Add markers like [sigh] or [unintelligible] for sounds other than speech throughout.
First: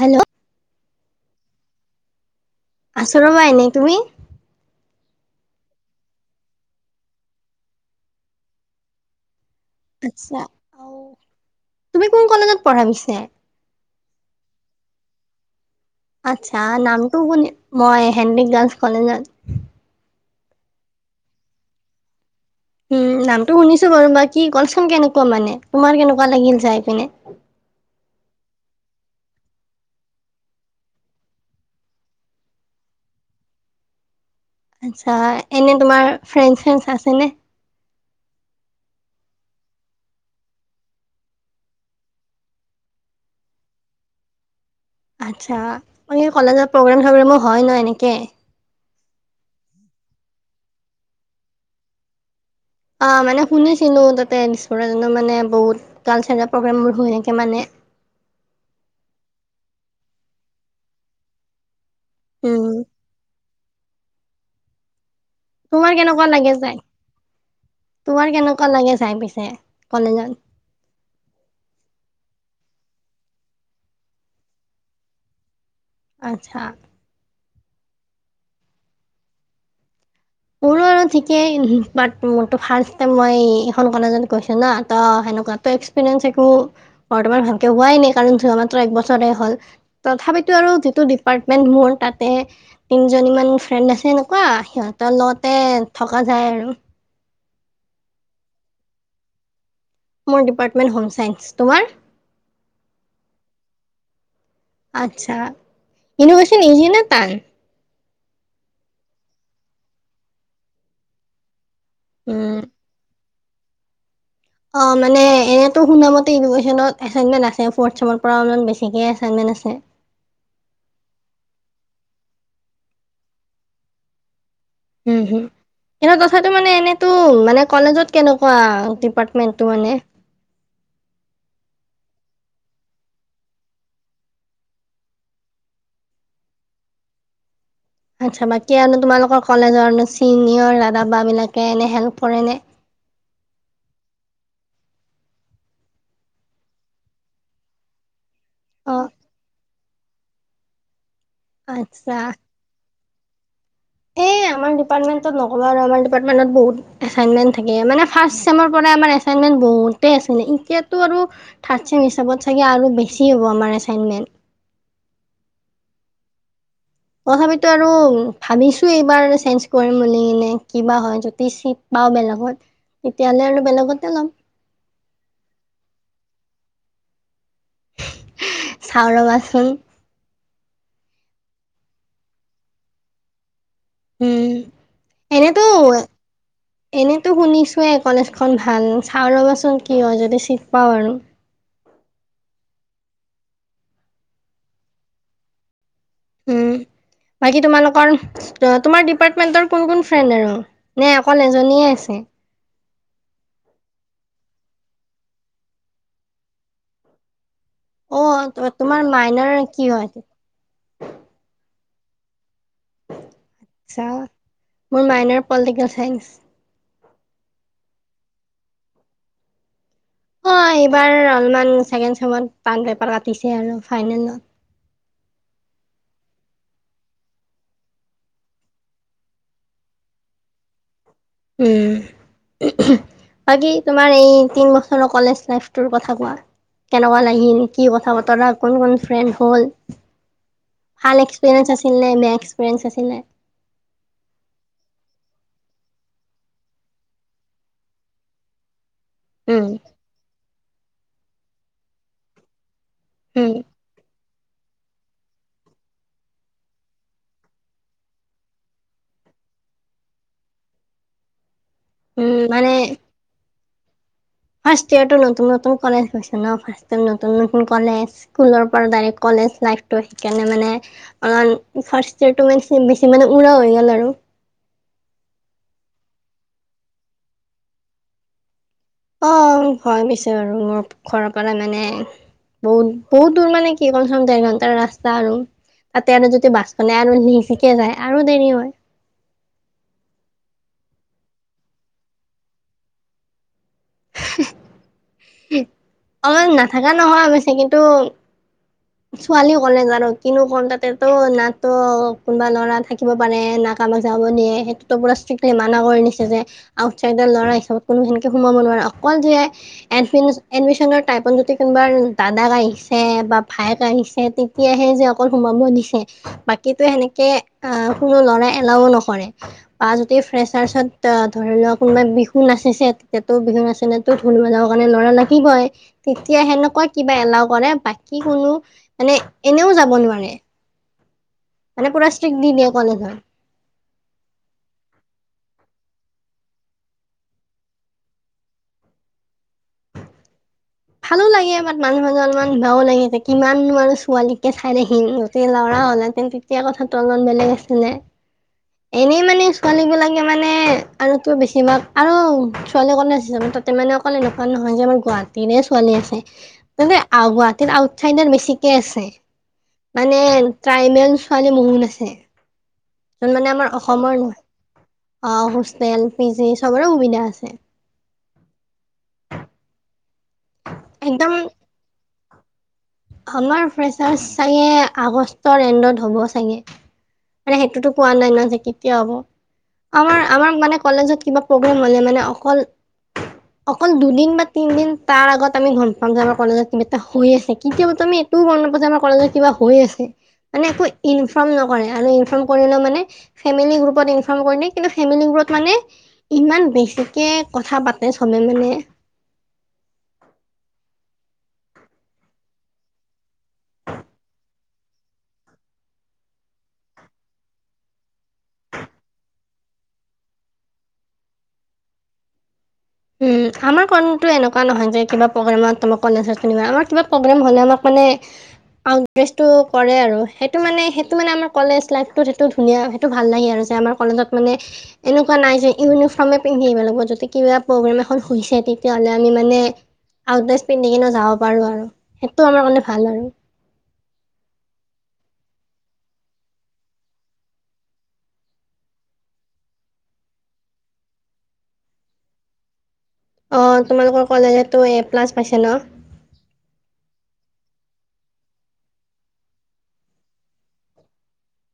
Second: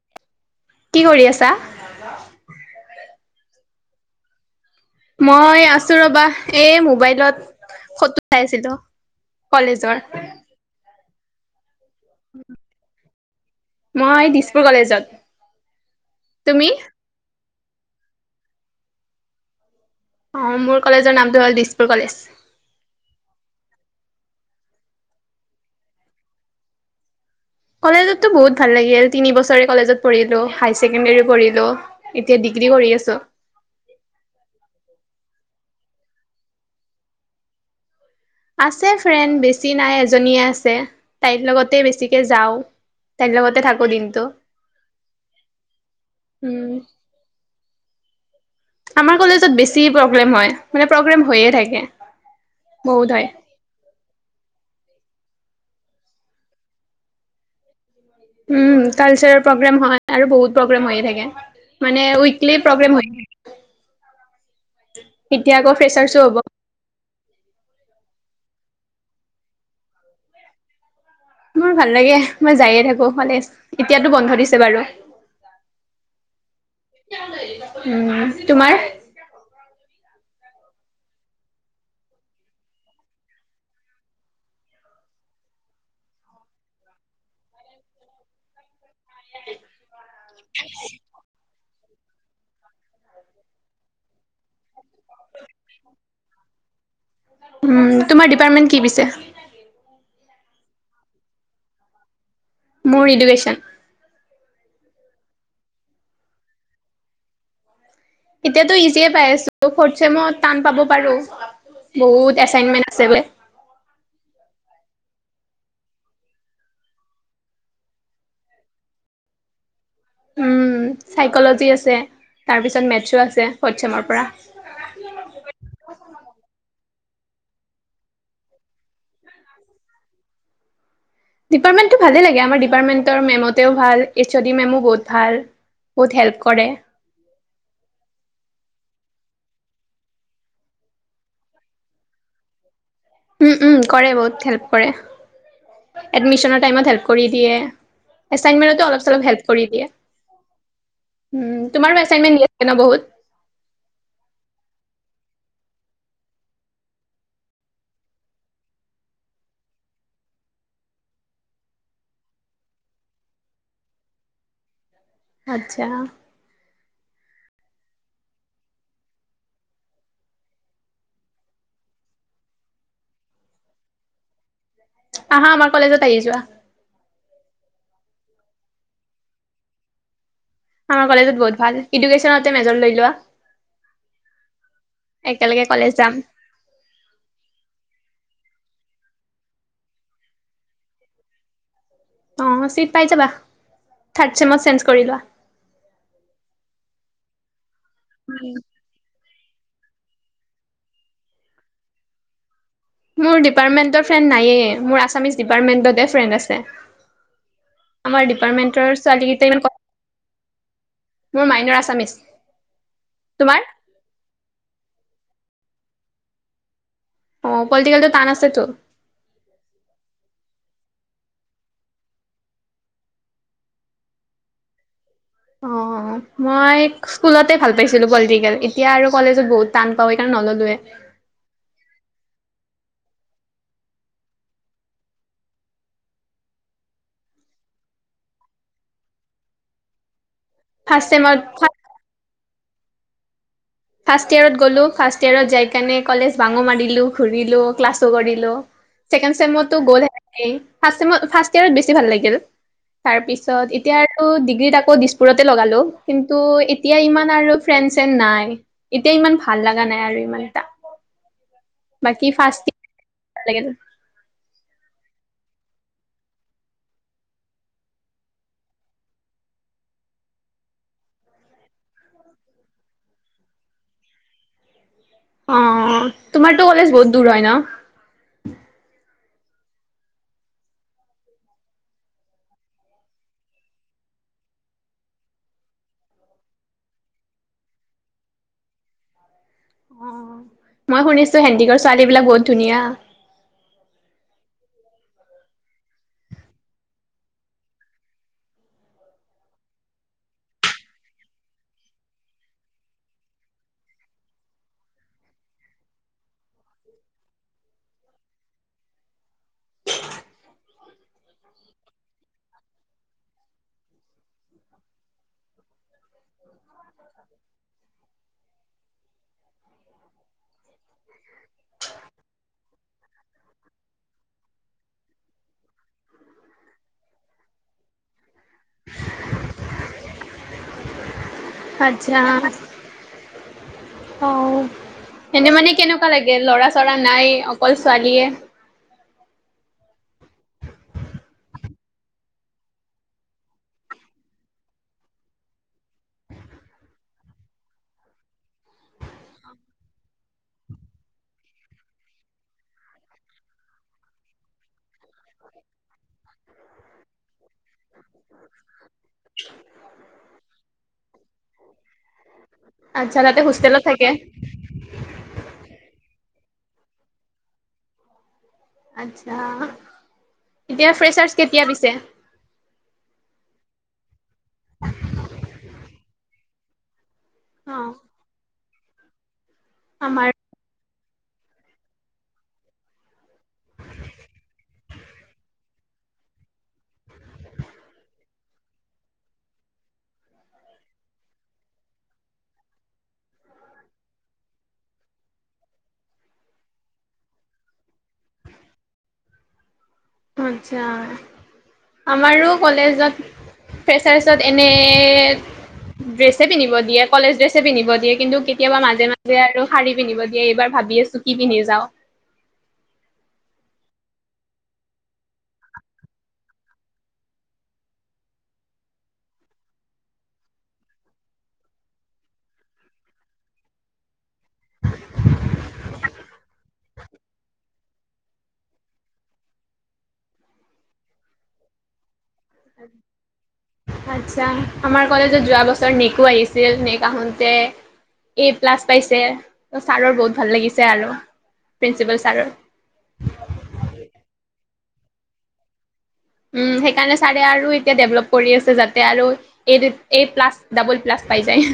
Hello কি কৰি আছা? আচো ৰ'বা এনে। তুমি? মই আছো ৰবা, এই মোবাইলত ফটো চাইছিলো কলেজৰ। আচ্ছা অ তুমি কোন কলেজত পঢ়া পিছে মই দিছপুৰ কলেজত। আচ্ছা তুমি? নামটো শুনি, মই হেনৰিক গাৰ্লছ কলেজত। অ মোৰ কলেজৰ নামটো হ'ল দিছপুৰ কলেজ। উম নামটো শুনিছো বাৰু। বাকি কলচোন কেনেকুৱা মানে, তোমাৰ কেনেকুৱা লাগিল যাই পিনে? কলেজতো বহুত ভাল লাগিল, তিনি বছৰে কলেজত পঢ়িলো, হাইাৰ ছেকেণ্ডৰী পঢ়িলো, এতিয়া ডিগ্ৰী কৰি আছো। [inaudible] আচছা এনে তোমাৰ, ফ্ৰেণ্ড ফে আছেনে? আছে ফ্ৰেণ্ড, বেছি নাই এজনীয়ে আছে, তাইৰ লগতে বেছিকে যাওঁ। তই লগতে থাকো দিনটো আচ্ছা মই কলেজত উম, প্ৰগ্ৰেম চগ্ৰমো হয় ন এনেকে আমাৰ কলেজত বেছি প্ৰগ্ৰেম হয় মানে প্ৰগ্ৰেম হৈয়ে থাকে। অ বহুত হয়। মানে শুনিছিলো তে মানে বহুত কালচাৰেল প্ৰগ্ৰেমবোৰ হৈ থোকে মানে। উম কালচাৰেল প্ৰগ্ৰেম হয় আৰু বহুত প্ৰগ্ৰেম হৈয়ে থাকে। মানে উইকলি উম প্ৰগ্ৰম হয়ে থাকে। এতিয়া আকৌ তোমাৰ ফ্ৰেচাৰ্ছো কেনেকুৱা হ'ব লাগে যাই তোমাৰ কেনেকা কেনেকো চাই পিছে কলেজত। মোৰ ভাল লাগে মই যায়ে থাকো কলেজ এতিয়াতো বন্ধ দিছে বাৰু আচ্ছা উ তোমাৰ মোৰো ঠিকেই ফাৰ্ষ মই এইখন কলেজত গৈছো ন ত সেৱনে এক্সেঞ্চ একো বৰ্তমান ভালকে হোৱাই নাই কাৰণ আমাক এক বছৰে হ'ল তথাপিতো আৰু যিটো ডিপাৰ্টমেন্ট মোৰ তাতে তিনিজনীমান ফ্ৰেণ্ড আছে এনেকুৱা সিহঁত তলতে থকা যায় আৰু উম তোমাৰ ডিপাৰ্টমেণ্ট কি পিছে মোৰ ডিপাৰ্টমেণ্ট হোম চাইন্স তোমাৰ মোৰ ইডুকেশ্যন আচ্ছা ইন'ভেশন ইঞ্জিনিয়াৰটান এতিয়াতো ইজিয়ে পাই আছো ফ চমত টান পাব পাৰো বহুত উম এচাইনমেন্ট আছে যে অ মানে এনেতোন শুনা মতে এছাইনমেণ্ট আছে ফ চমত পৰা অলপ বেছি কে আছে আছে চাইক্লিজি আছে তাৰ পিছত মেথছো আছে ফদ চেমৰ পৰা উম হুম কি তথাপি মানে এনেতো মানে কলেজত কেনেকুৱা ডিপাৰ্টমেণ্ট মানে। [unintelligible] ডিপাৰ্টমেণ্টটো ভালেই লাগে আমাৰ ডিপাৰ্টমেণ্টৰ মেমতেও ভাল এইচ অ' ডি মেমো বহুত ভাল বহুত হেল্প কৰে [unintelligible] আচ্ছা বাকী আৰু ন তোমালোকৰ কলেজৰ চিনিয়ৰ দাদা বা বিলাকে এনে হেল্প কৰে নে উম উম কৰে বহুত হেল্প কৰে এডমিশনৰ টাইমত হেল্প কৰি দিয়ে এছাইনমেণ্ট মেনতো অলপ অ' চলপ হেল্প কৰি দিয়ে উম তোমাৰো আচ্ছা। এছাইনমেণ্ট দিয়ে ন বহুত এই আমাৰ দীপাত মেতত বহু এছাইনমেণ্ট মে'ত থাকে মানে ফাছ ছেমৰ পৰাই আমাৰ এছাইনমেণ্ট ব এতিয়া আৰু থ হিত চাগ আৰু বেছি হ'ব আমাৰ এছাইমেন্ট [unintelligible] আচ্ছা তথাপিতো আৰু ভাবিছো এইবাৰ চেঞ্জ কৰিম বুলি কিনে কিবা হয় যদি বাও বেলেগত তেতিয়া হ'লে আৰু বেলেগতে ল'ম আহা আমাৰ কলেজত আহি যোৱা চাও ৰবা চোন আমাৰ কলেজত বহুত ভাল এডুকেশ্যনতে মেজৰ লৈ লোৱা উম একেলগে এনেতো কলেজ যাম। এনেতো শুনিছোয়ে কলেজ এখন ভাল চাওঁ ৰ'বাচোন কি হয় যদি চিট পাওঁ আৰু অঁ চিট পাই যাবা থাৰ্ড চেমত চেঞ্জ কৰি লোৱা উম বাকি তোমালোকৰ তোমাৰ ডিপাৰ্টমেন্টৰ কোন কোন ফ্ৰেণ্ড আৰু নে অকল এজনীয়ে আছে? মোৰ ডিপাৰ্টমেণ্টৰ ফ্ৰেণ্ড নায়য়েই মোৰ আছামিছ ডিপাৰ্টমেণ্টতে ফ্ৰেণ্ড আছে। আমাৰ অ' ডিপাৰ্মেন্টৰ তোমাৰ ছোৱালী কিতা মাইনৰ ইমান কথা, কি হয়? মোৰ মাইনৰ আছামিছ। [inaudible] তোমাৰ? আচ্ছা, মোৰ মাইনৰ পলিটিকেল চাইন্স। অ পলিটিকেলটো টান আছেটো। অ এইবাৰ অলপমান ছেকেণ্ড চেমত টান পেপাৰ কাটিছে আৰু ফাইনেলত। [inaudible] অ', মই স্কুলতে ভাল পাইছিলো পলিটিকেল এতিয়া আৰু কলেজত বহুত টান পাওঁ সেইকাৰণে নললোৱে। উম। বাকি তোমাৰ এই তিন বছৰৰ কলেজ লাইফটোৰ কথা কোৱা? কেনেকুৱা লাগিল কি কথা বতৰা কোন কোন ফ্ৰেণ্ড হ'ল, ফাৰ্ষ্ট ভাল চেমত এক্সপিৰিয়েঞ্চ আছিল নে বেয়া এক্সপিৰিয়েঞ্চ আছিলে? ফাৰ্ষ্ট ইয়েৰত গ'লো ফাৰ্ষ্ট ইয়েৰত যাইকিনে কলেজ ভাঙো মাৰিলোঁ ঘূৰিলোঁ ক্লাছো কৰিলোঁ। ছেকেণ্ড উম, চেমতো গ'ল সেনেকেই, ফাৰ্ষ্ট ইয়েৰত বেছি ভাল লাগিল। তাৰ উম, পিছত এতিয়া টো ডিগ্ৰীত আকৌ দিছপুৰতে লগালো কিন্তু এতিয়া ইমান আৰু ফ্ৰেণ্ড চেনড নাই। এতিয়া ইমান ভাল লগা নাই আৰু ইমানটা। বাকি উম, ফাৰ্ষ্ট মানে ইয়েৰ ভাল লাগিনো। ফাৰ্ষ্ট ইয়েৰটো নতুন নতুন কলেজ হৈছে ন, ফাৰ্ষ্ট টাইম নতুন নতুন কলেজ স্কুলৰ পৰা ডাইৰেক্ট কলেজ কলেজ লাইফটো সেইকাৰণে মানে, অলপমান ফাৰ্ষ্ট ইয়েৰটোত খুব বেছি মানে উৰা হৈ গ'ল আৰু। অঁ তোমাৰটো কলেজ বহুত দূৰ হয় ন? অঁ হয় পিছে বাৰু মোৰ ঘৰৰ পৰা মানে বহুত বহুত দূৰ মানে কি কম চে কম দেৰ ঘণ্টাৰ ৰাস্তা আৰু, তাতে আৰু যদি বাছ খনে আৰু লেজিকে যায় আৰু দেৰি হয়। অ মই শুনিছোঁ হেন্ডিকৰ ছোৱালী বিলাক বহুত ধুনীয়া। অলপ নাথাকা নহয় অৱশ্যে কিন্তু ছোৱালীৰ কলেজ আৰু কিনো কম তাতে ত না ত কোনোবা ল'ৰা থাকিব পাৰে না আমাক যাব দিয়ে সেইটোটো পুৰা ষ্ট্ৰিক মানা কৰি দিছে যে, আউটচাইডৰ ল'ৰা হিচাপত কোনো সেনেকে সোমাব নোৱাৰা। অকল যে এডমি এডমিশচনৰ টাইমত যদি কোনোবা দাদা আহিছে বা ভায়েক আহিছে তেতিয়াহে যে অকল সোমাব দিছে, বাকীতো সেনেকে আহ কোনো লৰা এলাও নকৰে। বা যদি ফ্ৰেচাৰ্চত ধৰি লোৱা কোনোবাই বিহু নাচিছে তেতিয়াতো বিহু নাচিলেতো ঢোল বজাব কাৰণেটো লৰা লাগিবই তেতিয়া সেনেকুৱা কিবা এলাও কৰে বা কি কোনো মানে এনেও যাব নোৱাৰে। মানে পুৰা আচ্ছা। ষ্ট্ৰিক দি দিয়ে কলেজত অ এনে মানে কেনেকু ৱা লাগে ল'ৰা চৰা নাই অকল ছোৱালীয়ে? ভালো লাগে বাত মাজে মাজে অলপমান বেয়াও লাগে তাকে কিমান নো আৰু ছোৱালীকে চাই থাকিম, গতিকে ল'ৰা হল হেঁতেন তেতিয়া কথাটো অলপ বেলেগ আছিলে। এনেই মানে ছোৱালী বিলাকে মানে আৰুতো বেছিভাগ আৰু ছোৱালী কলেজ তাতে মানে অকল এনেকুৱা নহয় যে আমাৰ গুৱাহাটীৰে ছোৱালী আছে গুৱাহাটীৰ আউট চাইডাৰ বেছিকে আছে। মানে ট্ৰাইবেল ছোৱালী বহুত আছে। আচ্ছা যোন তাতে মানে আমাৰ হোষ্টেলত থাকে। অসমৰ আহ হোষ্টেল, পি জি চবৰে সুবিধা আছে। আচ্ছা। এতিয়া ফ্ৰেছাৰ্ছ একদম কেতিয়া পিছে? আমাৰ ফ্ৰেছাৰ্ছ চাগে আগষ্টৰ এণ্ডত হ'ব চাগে। মানে অ সেইটোতো কোৱা নাই ন যে কেতিয়া হ'ব, আমাৰ আমাক মানে কলেজত কিবা প্ৰগ্ৰেম হ'লে মানে অকল অকল দুদিন বা তিনিদিন তাৰ আগত আমি গম পাম যে আমাৰ কলেজত কিবা এটা হৈ আছে কেতিয়াবাতো আমি এইটোও গম নাপাও যে আমাৰ কলেজত কিবা হৈ আছে মানে একো ইনফ্ৰম নকৰে ন ইনফ্ৰম কৰিলোঁ মানে ফেমিলি গ্ৰুপত ইনফ্ৰম কৰিলে কিন্তু মানে ইমান বেছিকে কথা পাতে চবে মানে আচ্ছা আমাৰো কলেজতে মানে ড্ৰেছে, পিন্ধিব দিয়ে কলেজ ড্ৰেছে পিন্ধিব দিয়ে কিন্তু কেতিয়াবা মাজে মাজে আৰু শাৰী পিন্ধিব দিয়ে এইবাৰ ভাব ভাবি আছো কি পিন্ধি যাওঁ। উম আমাৰ খনটোএনেুৱা নহয় যে কিবা প্ৰগ্ৰমত কলেজ বা আমাৰ কিবা প্ৰগ্ৰেম হলে আমাক মানে কৰে আৰু সেইটো মানে সেইটো মানে আমাৰ কলেজ লাইফ সেইটো ধুনীয়া সেইটো ভাল নাহে আৰু আমাৰ কলেজত মানে এনেকুৱা নাই যে ইউনিফৰ্মে পিন্ধি আহিব লাগিব যদি কিবা প্ৰগ্ৰেম এখন হৈছে তেতিয়াহ'লে আমি মানে আউট ড্ৰেছ পিন্ধি যাব পাৰো আৰু সেইটো আমাৰ কাৰণে ভাল আৰু আচ্ছা আমাৰ কলেজত যোৱা বছৰ তাৰিছত নেকো আহিছিল। নক আহোতে- এ প্লাছ পাইছে ত ছাৰৰ বহুত ভাল লাগিছে আৰু প্ৰিন্সিপল ছাৰৰ অ তোমালোকৰ কলেজতো এ প্লাছ পাইছে ন উম সেইকাৰণে ছাৰে আৰু এতিয়া ডেভলপ কৰি আছে যাতে আৰু এই এই প্লাছ ডাবল প্লাছ- পাই যায়।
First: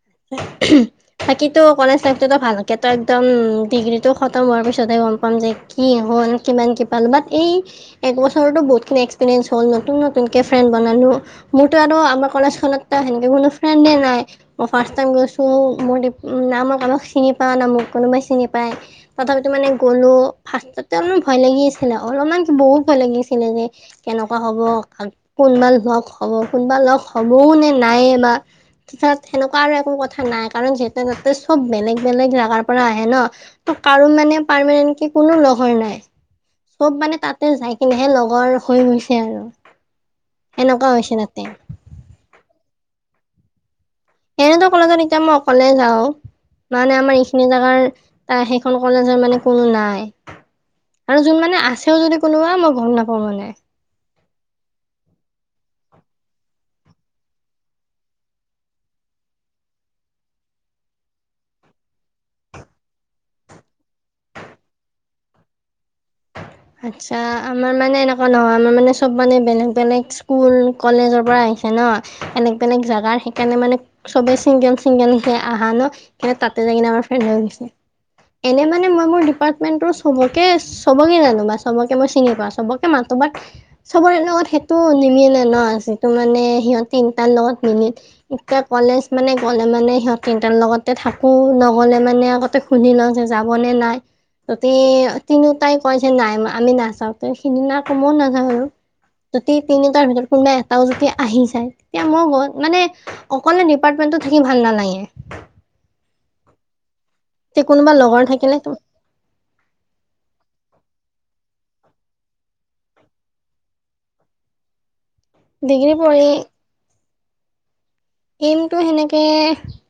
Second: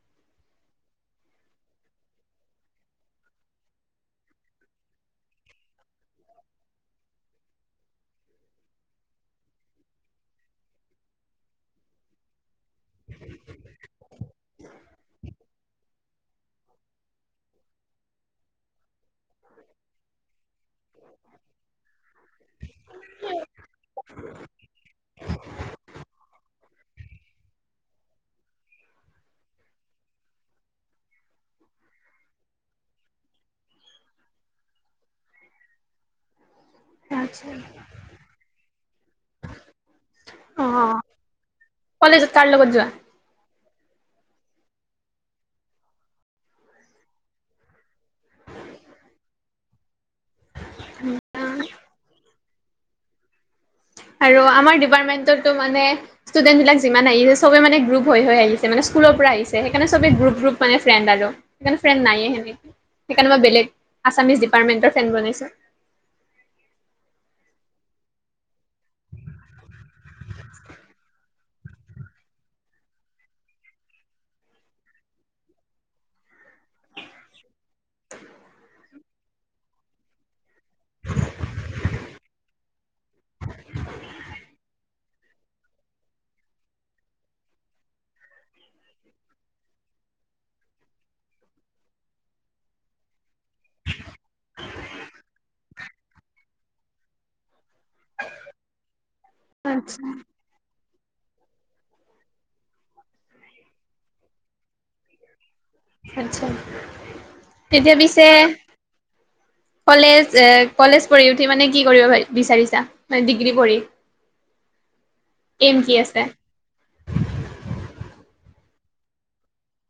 [inaudible] থাকি কলেজ লাইফতো ভালকে তো একদম ডিগ্ৰীতটো খতম হোৱাৰ পিছতহে গম পাম যে কি কিমান কি পালো ব এই এক বছৰত বহুত খিনি এক্সপিৰিয়েঞ্চ হ'ল নতুন নতুনকে ফ্ৰেনদ বনালো মোৰতো আৰু আমাৰ কলেজখনতো সেনেকে কোনো ফ্ৰেণ্ডে নাই মই ফাৰ্ষ্ট টাইম গৈছোঁ মোৰ না মই কোনোবাক চিনি পাওঁ না মোক কোনোবাই চিনি পায়। তথাপি মানে গ'লো ফাৰ্ষ্টত অলপমান ভয় লাগি আছিলে অলপমান বহুত ভয় লাগিছিলে যে এনেকুৱা হব কোনোবা লগ হ'ব কোনোবা লগ হ'বও নে নাইে বা কিতাত সেনেকুৱা আৰু একো কথা নাই কাৰণ যিহেতু তাতে চব বেলেগ বেলেগ জোগাৰ পৰা আহে ন ত কাৰো মানে- মানে পাৰ্মেন্তকে কোনো নহয় মানে- চব মানে তাতে যাই কিনেহে লগৰ হৈ গৈছে। আৰু অ সেনেকুৱা হৈছে তাতে- কলেজত কাৰ লগত যোৱা এনেতো কলেজত এতিয়া মই অকলে যাওঁ মানে আমাৰ এইখিনি জোগাৰ ত সেইখন কলেজৰ মানে কোনো নাই আৰু যোন মানে আছেও যদি কোনোবা মই গম নাপাওঁ মানে আৰু আমাৰ ডিপাৰ্টমেন্টৰো মানে ষ্টুডেন্ট বিলাক যিমান আহিছে চবে মানে গ্ৰুপ হৈ আহিছে মানে- স্কুলৰ পৰা আহিছে সেইকাৰণেবেই গ্ৰুপ গ্ৰুপ মানে ফ্ৰেড আৰু সেইকাৰে ফ্ৰেণ্ড নায়ে সেনেকে- সেইকাৰণে মই বেলেগ আছামিজ ডিপাৰ্টমেণ্ট ফ্ৰেণ্ড বনাইছো হয়। আচ্ছা আমাৰ মানে এনেকুৱা নহয় আমাৰ মানে চব মানে বেলেগ বেলেগ স্কুল কলেজৰ পৰা আহিছে ন এনেক বেলেগ জোগাৰ সেইকাৰণে মানে চবে চিংগল চিংগল সে আহা ন কিন্তু তাতে ফ্ৰেণ্ড হৈ গৈছে এইনেই মানে মই মোৰ দিপাৰ্মেন্তৰ চৱকে চবকে জানো বা চবকে মই চিনি পাওঁ চবকে মাতো বাত চবৰে লগত সেইটো নিমিলে ন যিটো মানে সিহঁত তিনিটাৰ লগত মিলিল এতিয়া কলেজ মানে গ'লে মানে সিহঁত তিনটাৰ লগত তাতে থাকো নহলে মানে আগতে শুধ লওঁ যে যাব নে নাই তাতে তিনি টাইপ কই যে নাই আমি নাচাওঁতে সেইদিনা কবও নাযাওঁ আৰু যদি আচ্ছা তিনিটাৰ ভিতৰত কোনোবা এটাও যদি আহি যাই তেতিয়া মই গ মানে অকলে ডিপাৰ্টমেন্টটো থাকি ভাল নালাগে আচ্ছা তে কোনোবা তেতিয়া লগৰ পিছে থাকিলে কলেজ এ কলেজ পঢ়ি উঠি মানে কি কৰিবাৰ বিচাৰিছা মানে ডিগ্ৰী পঢ়ি। এইম কি ডিগ্ৰী আছে? পঢ়ি এইমটো সেনেকে,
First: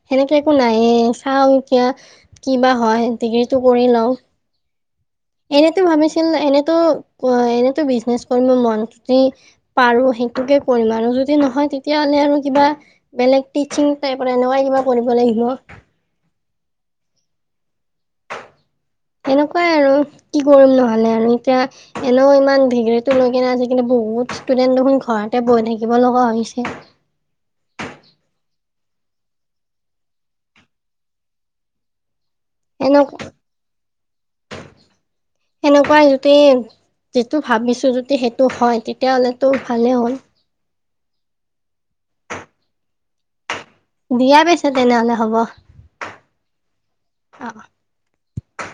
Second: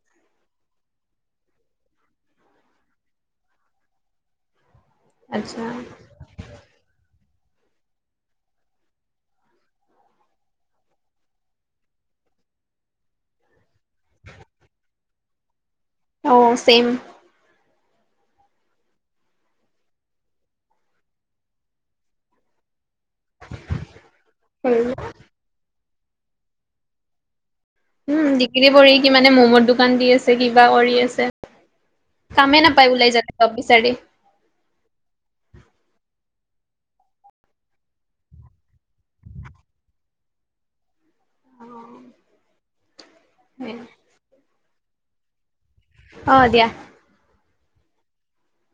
সেনেকে একো নায়ে। চাও এতিয়া কি বা হয়? ডিগ্ৰীটো কৰি লওঁ আচ্ছা এনেতো ভাবিছিল এনেতো অ এনেতো বিজনেছ কৰিব মন, যি পাৰো সেইটোকে কৰিম আৰু। যদি নহয় তেতিয়াহলে আৰু কিবা বেলেগ টিচিং টাইপৰ এনেকুৱাই কিবা কৰিব লাগিব। অ চেইম। [inaudible] এনেকুৱাই আৰু, কি কৰিম নহলে আৰু? এতিয়া এনেও ইমান ধে টো লৈ কিনে আজিকালি বহুত ষ্টুডেন্ট দেখোন ঘৰতে বৈ থাকিব লগা হৈছে। উম ডিগ্ৰী পঢ়ি কিমানে মমৰ দোকান দি আছে কিবা কৰি আছে। কামেই নাপায় এনে ওলাই যাব যব বিচাৰি [unintelligible] যিটো ভাবিছো যদি সেইটো হয় তেতিয়াহ'লেটো ভালে হ'ল। উম। দিয়া পাইছে তেনেহলে হ'ব। অ দিয়া। অ অ [unintelligible]